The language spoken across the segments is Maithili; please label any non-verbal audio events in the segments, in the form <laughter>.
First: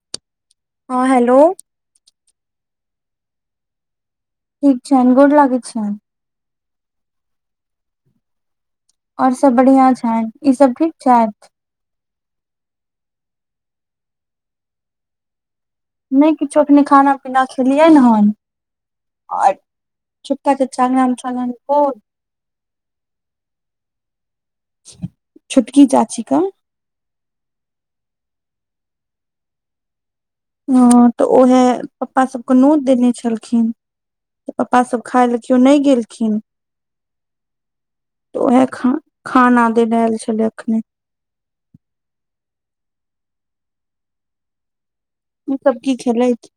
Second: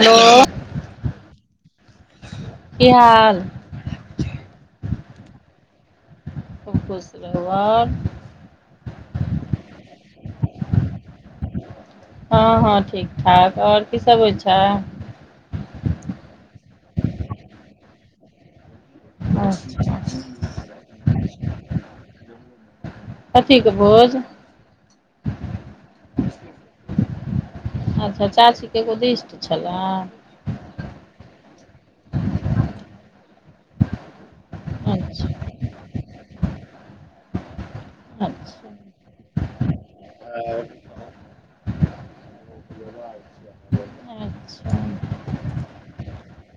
हैलो हँ हैलो की हाल ठीक छैन गोर लागै छियैन खूब खुश रहु और और सब बढ़िया छनि ई सब ठीक छैथ हँ हँ ठीक ठाक आउर की सब होइ छै नहि किछु अखने खाना पीना खेलियनि हन् आउर क च् <unintelligible> ग च् कोन कथीे के भोज छोटकी चाची क अच्छा चाचीके एगोदिस्ट छलनि ह तऽ उएहे पप्पा सबके नोत देने छलखिन तऽ पप्पा सब खाय अच्छा ले केओ नहि गेल खिन त ओहे अच्छा ख खाना दै लै आयल छलै अखने अच्छा ई सब की खेलैथ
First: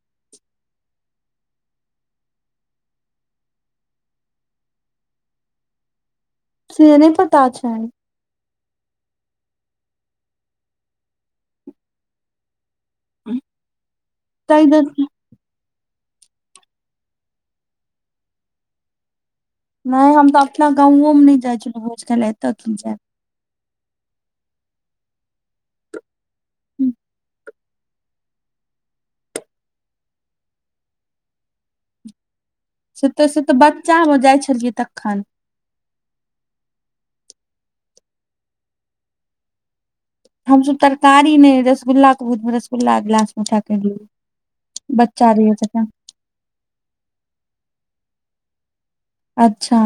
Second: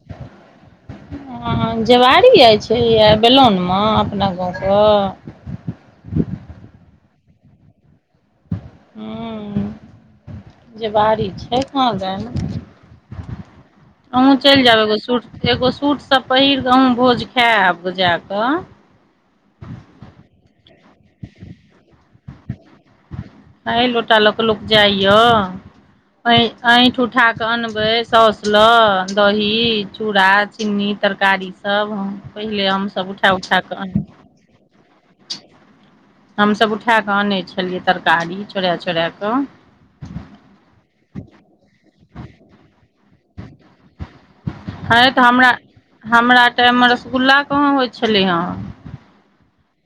ह जेवारी आइ छलैया आ बेलौन मे अपना गाँवके से नय पता छैन ह जेबाड़ी छै कहां दैन अँहु तै चलि जाउ एगो नहि सुट एगो सूट सब पहिर कऽ अहूँ भोज खायएब जाकऽ नय हम तऽ अपना गाँवो मे नय जाइ छलहुँ भोज खाय ल एतऽ की जाय अ लोटा लऽ क लोक जाइय हूँ ऐंठ उठाऽ ऽ अनबै सौस लऽ दही चूड़ा चिन्नी तरकारी सब हम पहिले हम से तऽ से तऽ बच्चा में जाइ छलियै तखन हमसब उठाए कऽ आनैत छलियै तरकारी चोड़ा चोड़ा कऽ हमसब तरकारी नय रसगुल्लाा के भोजमे रसगुल्ला गिलास मे उठा कर लहु हँ तऽ हमरा हमरा टाइम में रसगुल्ला कहाँ होइ छलै हँ अच्छा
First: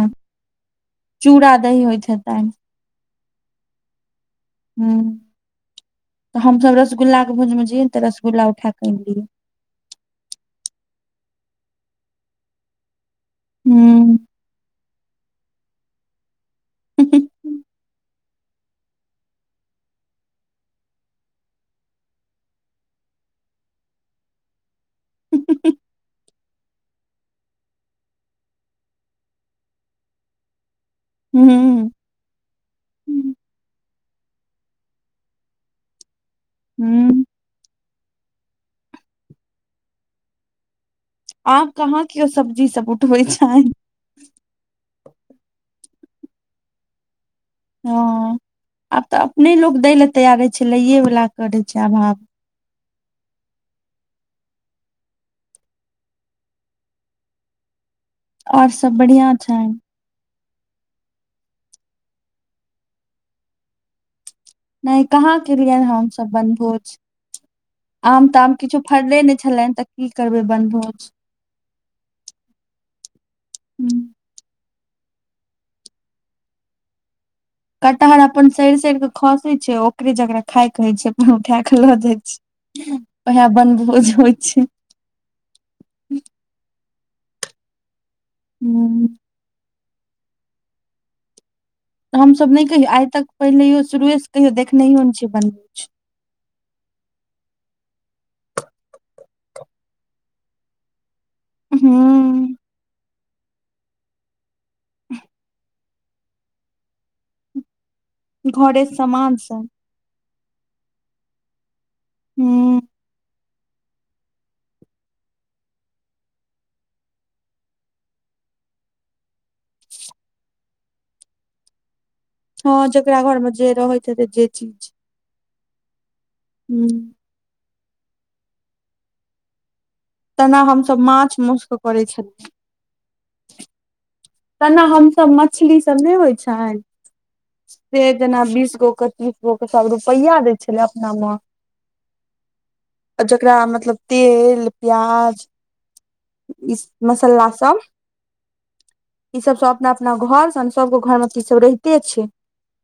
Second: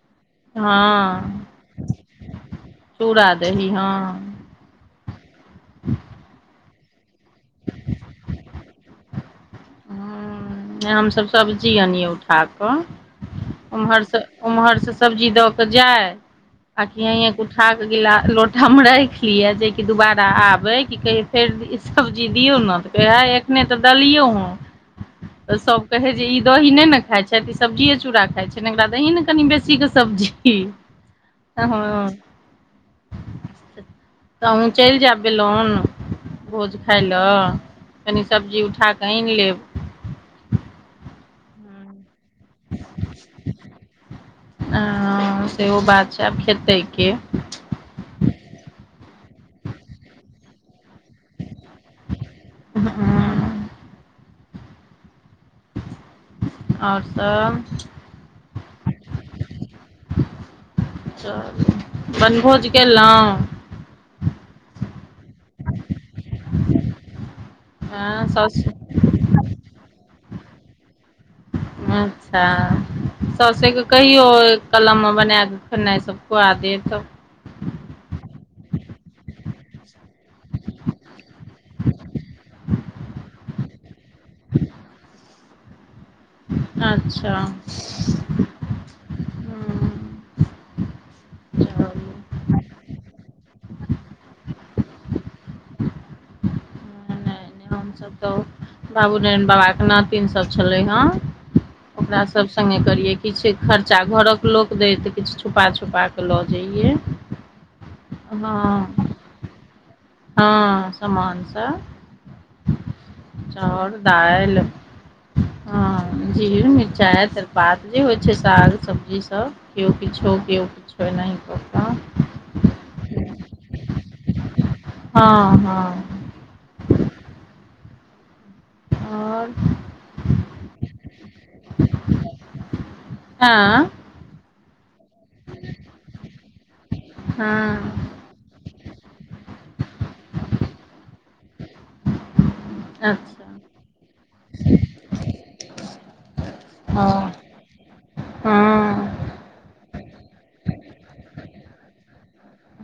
हँ चूड़ा दही होइत हेतैन चूड़ा दही हँ ह तऽ हमसब रसगुल्ला के भोज में जैयै तऽ रसगुल्ला उठाक के अनलियै हमसब सब्जी अनीयै उठा कऽ उम्हर हूँ से उम्हर से सब्जी दऽ कऽ जाइ आ की हियाँके उठाकऽ गिलास लोटा में राइख लियै जेकि दुबारा आबे कि कहै फेर सब्जी दियौ ने तऽ कहै है एखने तऽ देलियौ हँ <inaudible> तऽ सब कहै जे ई दही नय ने खाइ छथि ई सब्जि चूड़ा खाइ छै एकरा दही ने कनि बेसीके सब्जी की तहन चल जाबै बेलोन भोज खाय हूँ लए कनि सब्जी उठा कऽ आइन लेब आब कहाँ कियो सब्जी सब उठबै छै हं सेहो बात छै आब खेतै के हँ आब तऽ अपने लोक दै लए तैयार छै लैएवला करै छै अभाव आओर आउर सब और सब बढ़िया छैन बनभोज केलहुँ नय कहाँ केलियै हमसब बनभोज हँ आम ताम सासु किछ फड़ले नय छलैन तऽ की करबै बनभोज अच्छा सासे के कहियौ कलम में बनाकऽ खेनाइ सब खुआ देब कटहर अपन सड़ सड़ के खसे छै ओकरे जकरा खाय कहै छै अपन उठा के लऽ जाइ छै ओहै बनभोज होइ छै अच्छा हूँ चलू नहि तऽ हमसब नय कहियौ आइ तक पहिले हो शुरूएसँ कहियो देखनयो ने छै बनभोज हमस तऽ बाबू नारायन बाबा के नातिन सब छले हं हूँ सब संगे करिये किछु खर्चा घरोक लोक देत किछ छुपा छुपा कऽ लऽ जइयै हां घरे सामान सब हँ समान सब हूँ चाउर दाइल हँ जीर मिर्चाइ तेजपात जे होइ छै साग सब्जीसब किओ किछ क किओ किछ एनाहि कऽ कऽ हँ जेकरा घर में जे रहैत जे चीज हँ हँ हूँ आओर तेना हमसब माछ मसके करै छलियै आँ तेना हमसब मछली सब नय होइ छइन हँ से जेना बीस गो के तीस गो के सब रुपैया दै छलै अपना में <inaudible> जकरा मतलब तेल प्याज ई मसाला सब हां ई सब सब अपना अपना घर स सबके घर में ई सब रहिते छै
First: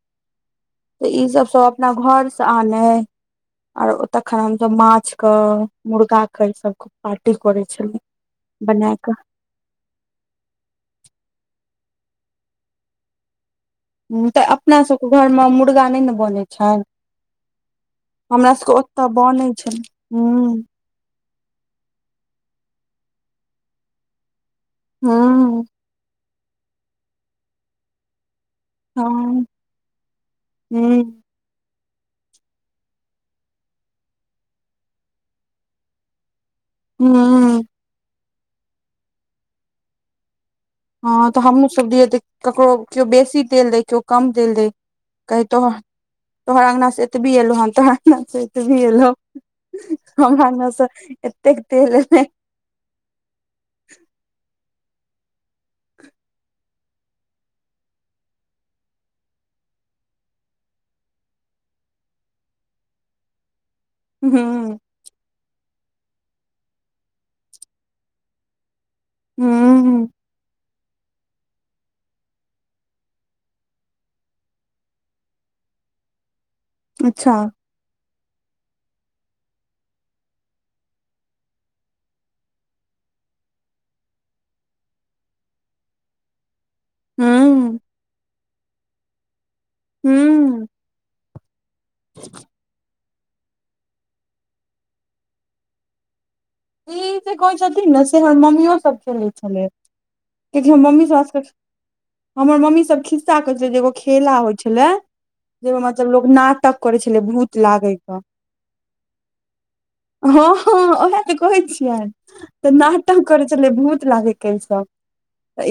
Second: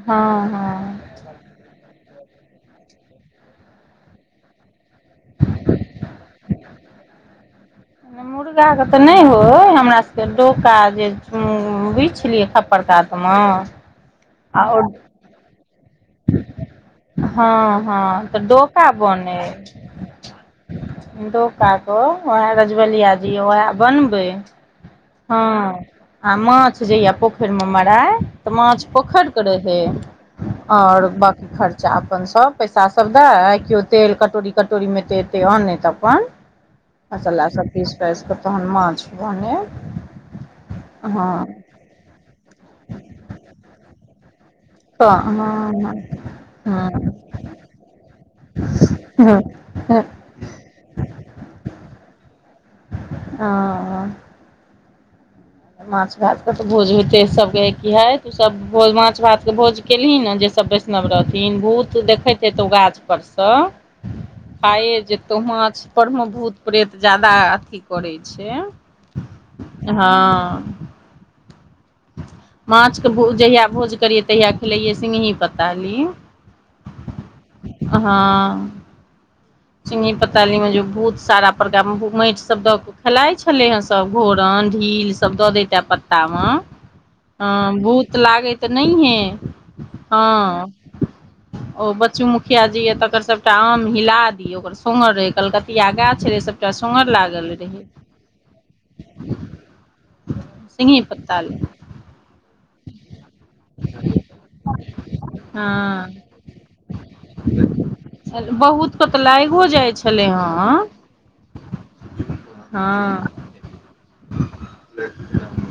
हँ हँ तऽ ई सब सब अपना घर से आनय आओर तखन हमसब माछ के मुर्गा के ई सब पार्टी कर छल मुर्गाके तऽ नय होय हमरा सब डोका जे बिछि लि खपड़ कात में ह तऽ अपनासबके घर में मुर्गा नय ने बनैत छइन हँ हँ तऽ डोका बने बनै छलै हूं पप्ताे वएह रजवलिया जी वएह बनबै हूं हँ आ माछ जे यए पोखरि में मराइ तऽ माछ पोखर के हँ रहे हूं आओर बकी खर्चा चाहा अपन सब पैसा सब दए केओ तेल कटोरी कटोरी में एतेक एतेक अन नहि तऽ अपन च हूं सब पीस फइस क तन मछ बने हँ तऽ हमहूँ सब दिय तऽ ककरो केओ बेसी तेल देै केओ कम तेल देै कह तो तोहरांगना सेत की एलु है तऽ <unintelligible> सत भी एलसँ देख द <unintelligible> ओ माछ भात के तऽ भोज होते सबके की है तू सब भोज माछ भात के भोज केलही ने जे सब वैष्णव रहथिन भूत देखैत हेतौ गाछ परसँ हूं खाये जेतो माछ पर मे भूत प्रेत ज्यादा अथी करै छै हूं हँ माछके भो जहियआ भोज करियै तहियआ खिलैयै सिङही प्ताली अच्छा हँ चिन्ंगी पताली में जे बहुत सारा प्रकार मे मइट सब द खेलइ छलै हे सब घोरन ढील सब दऽ दैते पत्ता में हँ हूं भूत लागैत तऽ नहिए हूं हँ ओ बच्चू मुखिया जी य तकर सबटा आम हिल ओकर सोहर रहे कलकतिया गाछ रहे सब ई जे कहे छथिन ने से हमर मम्मियो सब खेले छले कियाकि हमर सिंगही मम्मीसब पत्ताली सबके हमर मम्मीसब खिस्सा कहैत छलै जे एगो खेला होइत छलै जाहि में मतलब हँ लोक नाटक करै छलै भूत लागैके लागो जाइ छलै हँ तऽ कहै छियै तऽ न तक हँ करे छलय भूत लागे के ई सब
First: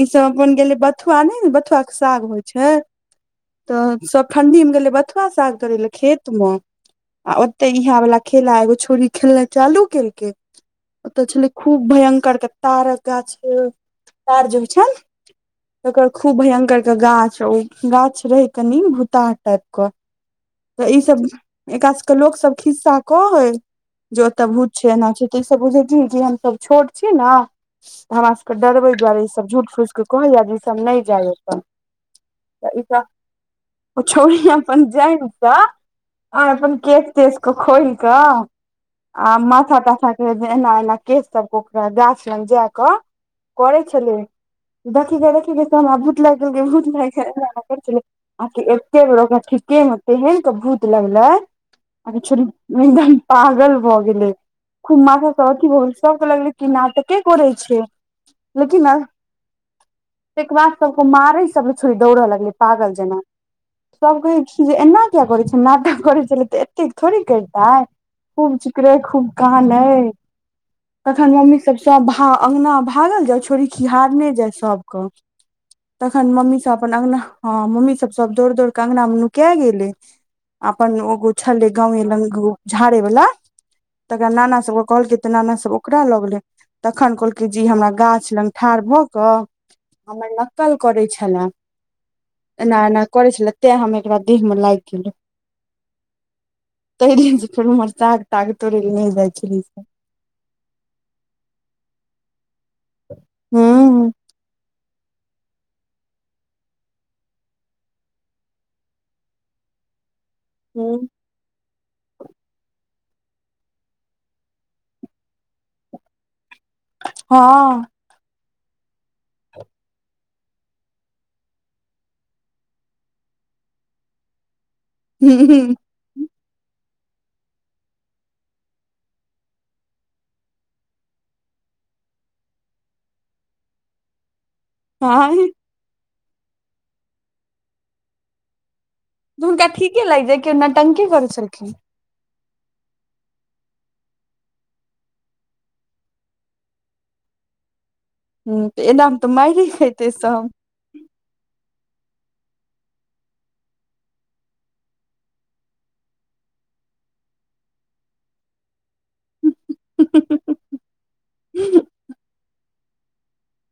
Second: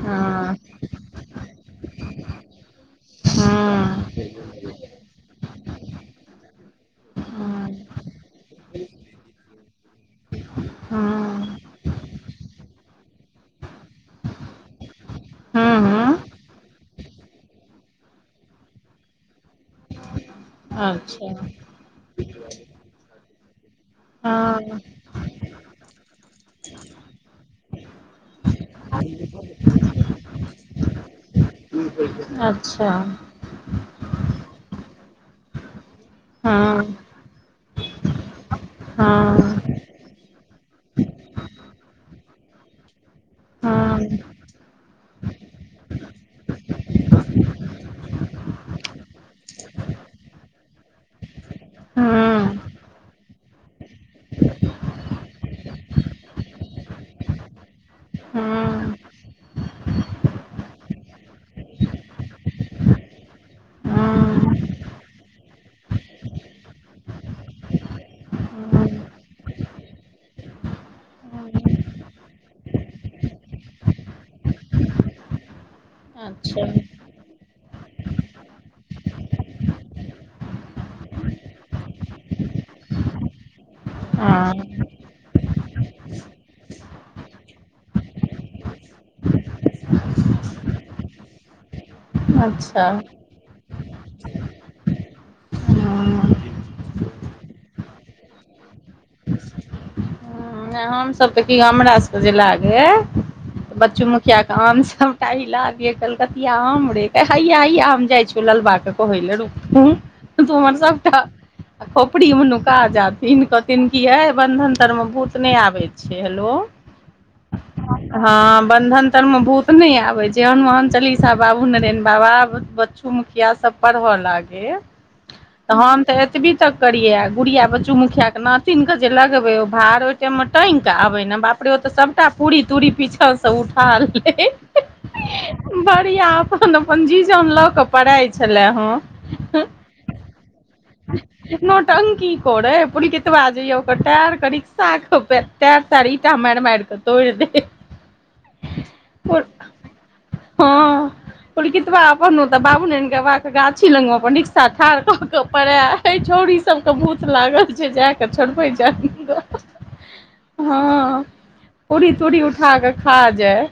ई सब अपन हँ गेलै बथुआ नय कथ के साग होइ छै हँ तऽ सब ठंडी मे गेलै बथुआ साग करे लए खेत में आ ओते इहा वला खेला एगो छोरी खेलना चालू केल हँ ओतऽ छलै खूब भयंकर कऽ तारक गाछ तरज छ ने हँ तऽ हँ खूब भयंकर के गाछ ओ गाछ रहे कनि भुताट टाइप क तऽ ई सब अच्छा एकरा सबके लोक सब खिस्सा कह हइ जे ओतय भूत हँ छै एना छै तऽ ईसब बुझै छीयय कि हमसब छोट छी ने तऽ हमरा सबके डरबै दुआरे ईसब झूठ फूसके कहैया जे ईसब नय जाइयतऽ अच्छा ओ छोरी अपन जाइ तऽ आ अपन हँ के तसक खोई कऽ आ हँ हँ मथा तथा एना एना केश सब ओकरा गाछ लग जा कऽ करै छलै हँ देखिके देखिके सोना भूत लाग गेल भूत लागै आ कि एते बेर ओकरा ठीके में तेहन के भूत लगले हँ अचुरी पगल भऽ गेलै खुम् मासा सब अथी भ सबके लगले कऽ नाटके करै छै लेकिन हँ तहिके बाद सब को मारै सब छोड़ी दौड़य लगलै पागल जेना सब कहै छै जे एना किया करै छल नादक करै छलै तऽ एतेक थोड़े करितै खूब जकरे खूब कान है तखन मम्मी सब सब भा अंगना भागल जाय छोड़री खिहारने जाय सबके <inaudible> तखन अच्छा मम्मीसब अपन अंगना हँ मम्मीसब सब दौड़ दौड़ कऽ अंगना मे नुका गेलै अपन ऐगो छलै गाँव लग झाड़े वला तकरा नाना हँ सबके कहलकै तऽ नाना सब ओकरा लग गेले तखन कहलकै जी हमरा गाछ लग ठाढ़ भऽ कऽ हमर नक्कल करै छलए एना अच्छा एना करै छलै तै हम एकरा देह में लागि गेलहु हँ तय दिन फेर साग साग तोड़ नइ जाइ छल हम सब तऽ की हमरा सबके जे लागे हूँ बच्चू मुखिया के आम सब लागे कलकतिया आम रे हैया हया हम जाइ छ ललबा के कहे ले रूक तुमहर हूँ सबटा खोपड़ी मेनुका जाथिन कहथिन की हे बंधन तर में बू नय आबै छियै हेलो हँ हँ बन्धन तर में भूत नय आबै हनुमान चलीसा बाबू नरेन बाबा ब पढ़ ह लागै हूँ हूँ तऽ एतबी तक करिय गुड़िया बच्चू मुखिया के नातिन के जे लगबे ओ भार टांयग केऽ आबे ने बाप रे ओ ते सबटा पूरी तुरी पीछा से उठा लय हँ बढ़िया अपन अपन जी जान लऽ के पड़इ छले हँ तऽ हुनका ठीके लाइग जाइ के ओ नॉटंकी करैत छलखिन टंगकी करेय पुल्कित्वा जे आ जाइया ओकर करिक साखपे <unintelligible> माइर माइर कऽ तोयार दे हुँ तऽ एनामे तऽ माईरे खेतै सब हँ पुल्कित्वा अपन ओतऽ बाबू नरायन बाबा केँ गाछी लग मऽ अपन रिक्सा ठार कऽ कऽ परैल एय छौड़ी सब केँ भूत लागल छै जाय केँ छोड़बे जाही गऽ हँ पूरी तूरी उठा कऽ खा जाय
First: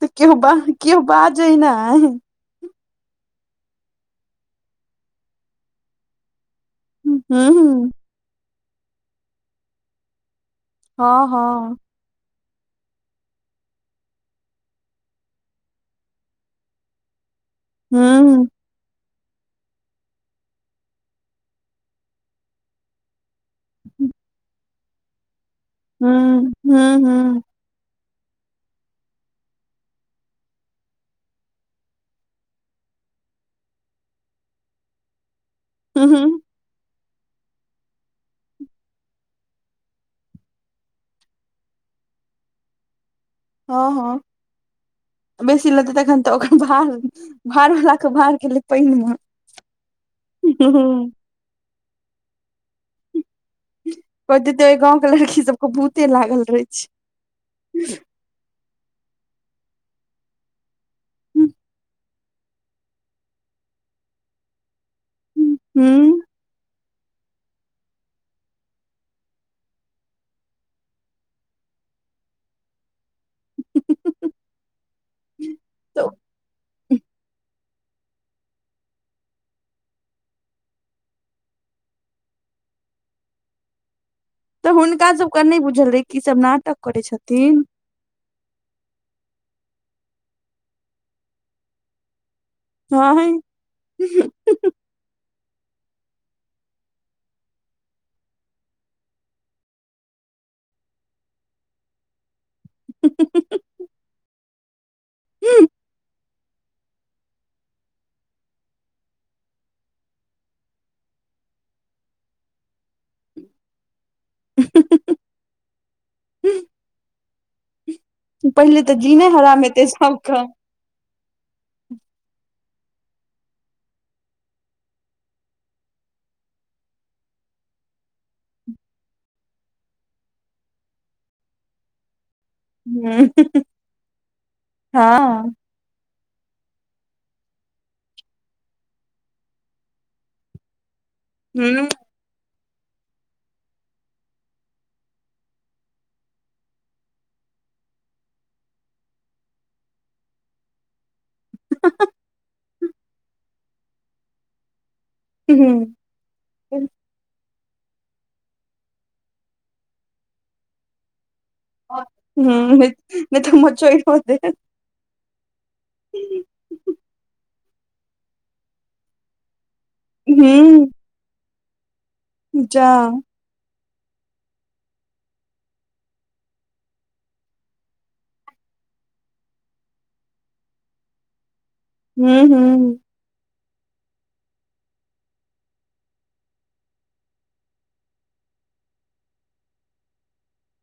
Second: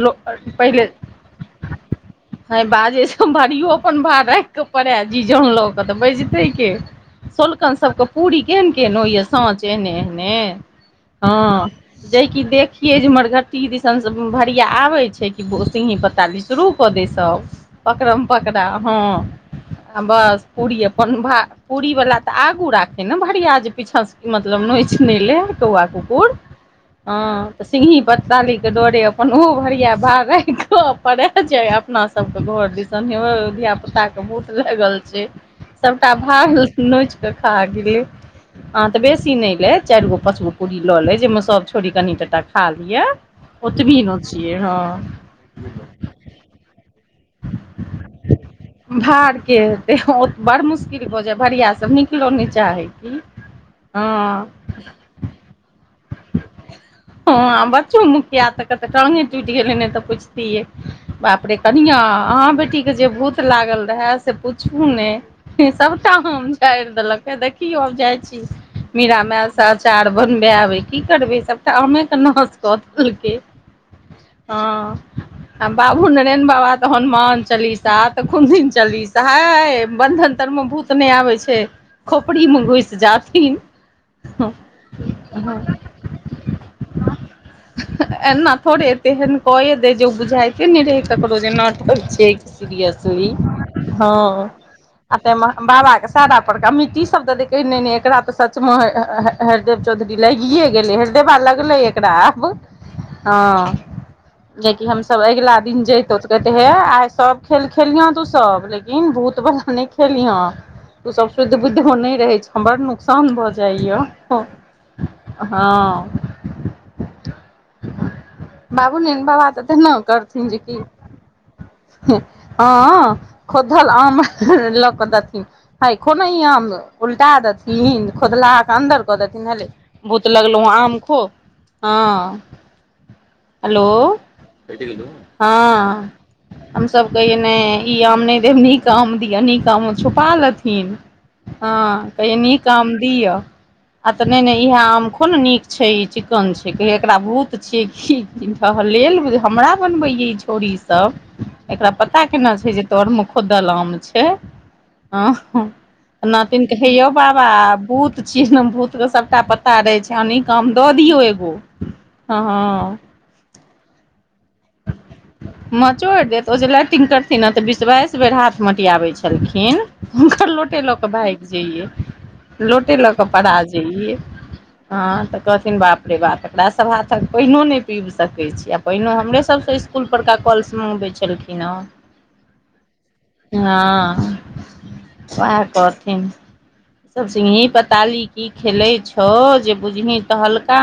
तऽ किओ ब किओ बाजै नै हँ बाजेसँ भरियो अपन भार राखि कऽ पड़य जी जान लऽ कऽ तऽ बैजतै केँ हँ सोलकन सभ हँ केँ पूरी केहन केहन होइय साँच एहने एहने ह हँ जेकि देखिये जे मरघट्टी दिसन भरिया आबे छै कि सिगहि पता शुरू कऽ दै सभ ह पकड़म ह पकड़ा हँ आ बस पूरी अपन भा पूरी बला तऽ आगू राख छै ने भरिआ जे पीछाँसँ मतलब नहि लेय कौआ कुकुर ह हँ ह तऽ सिंगही पतडाली केँ डरे अपन ओहो भरिया भार राखऽ कऽ पड़ै जाय अपना सबके घर दिसने हे हो धिया पुता केँ भूत लागल छै सभटा हँ भार नोच कऽ खा गेलै आ तऽ बेसी नहि लै चारि गो पाच गो पूड़ी लऽ ले जाहिमें सब छोड़ी कनि टाटा खा लिये ओतबी हँ नोचिये हँ बेसी लेतै तखत तऽ ओकर भार भार वला के भार गेलै पानि मे भारकेँ हेतै ओ बड़ मुश्किल भऽ जाय भरीया सब निकलऽ नहि चाहै की कहैत हँ हेतै ओहि गाँव केँ लड़की सब कऽ भूते लागल रहे हँ छै <unintelligible> तऽ टंगे टूटि गेलै ने तऽ पुछतिये बाप रे कनिया अहाँ बेटी केँ जे भूत लागल रहै से पुछू नहि सभटा ह आम झायर देलक हे देखियौ हम जाइ छी मीरा माय सँ अचार बनबैय एबै की करबे सबटा आमे कऽ नाश कऽ देलकै हँ आ तऽ बाबू नारायन बाबा तऽ हनुमान चालीसा तऽ कुन दिन चलीसा हाय बंधन तर मऽ भूत नहि आबै छै खोपड़ी मऽ घुसि जाथिन हँ तऽ हुनका सब कऽ नहि बुझल रहे की ई सब नाटक करै छथिन एना थोड़े एते एहन कए दै जे बुझाते नइ रहै ककरो जे नटक छै सिरियसली हँ आ तै मऽ बाबा केँ सारा परड़का मिट्टी सब द दै कहै नै नै एकरा तऽ सच मऽ हरदेव चौधरी लगिए गेलै हरदेवा लगलै एकरा आब हँ जेकि हमसभ अगिला दिन जे कहते हे आइ सब खेल खेलिह तू सब लेकिन भूत बला नहि खेलिहे त सब शुद्ध बुद्ध नहि रहे छै बड़ नुकसान भऽ जाइ य हँ हँ पहिले तऽ जीना हराम हेतै तेना सब कऽ करथिन जेकि हँ खोद्दल आम लऽ कऽ देथिन हइ खो नऽ ई आम उलटा देथिन खोदलाहा कऽ अन्दर कऽ देथिन हले भूत लगलहुँ हऽ आम खो हँ हेलो हँ हँ हमसभ कहियै नै ई आम नहि देब नीक आम दिअ नीक आम ओ छुपा लेथिन हूँ हँ कहिए नीका आम दि यऽ आ तऽ नय नय इएह आम खो ने नीक छै ई चिक्कन छै कहिय एकरा भूत छियै की ढहलेल हमरा बनबैे ई छोरी यब एकरा पता केना छै जे तर म खोदल आम छै हं नातिन कह हे यौ बाबा भूत छियै ने भूतके सबटा पता रहै छै आ न कऽम दऽ दियौ एगो हं हँ नय तऽ मचोइरो देत मचोड़ि देत ओ जे लाइटिंग करथिन ने तऽ बीस बाइस बेर हाथ मटियाबैत छलखिन हुनकर लोटे हूँ लऽ कऽ भाइग जइये जा लोटे लऽ कऽ पड़ा जइये हँ तऽ कहथिन बाप रे बाप एकरास सब हाथक पानिओ नहि पीब सकैत छी आ पानो हमरे सभ सबसँ इसकुल परका कलस मंगबय छलखिन हेँ हूँ हूँ हँ वएह कहथिन सब सिंही पताली की खेले छो जे बुझही तटहल्का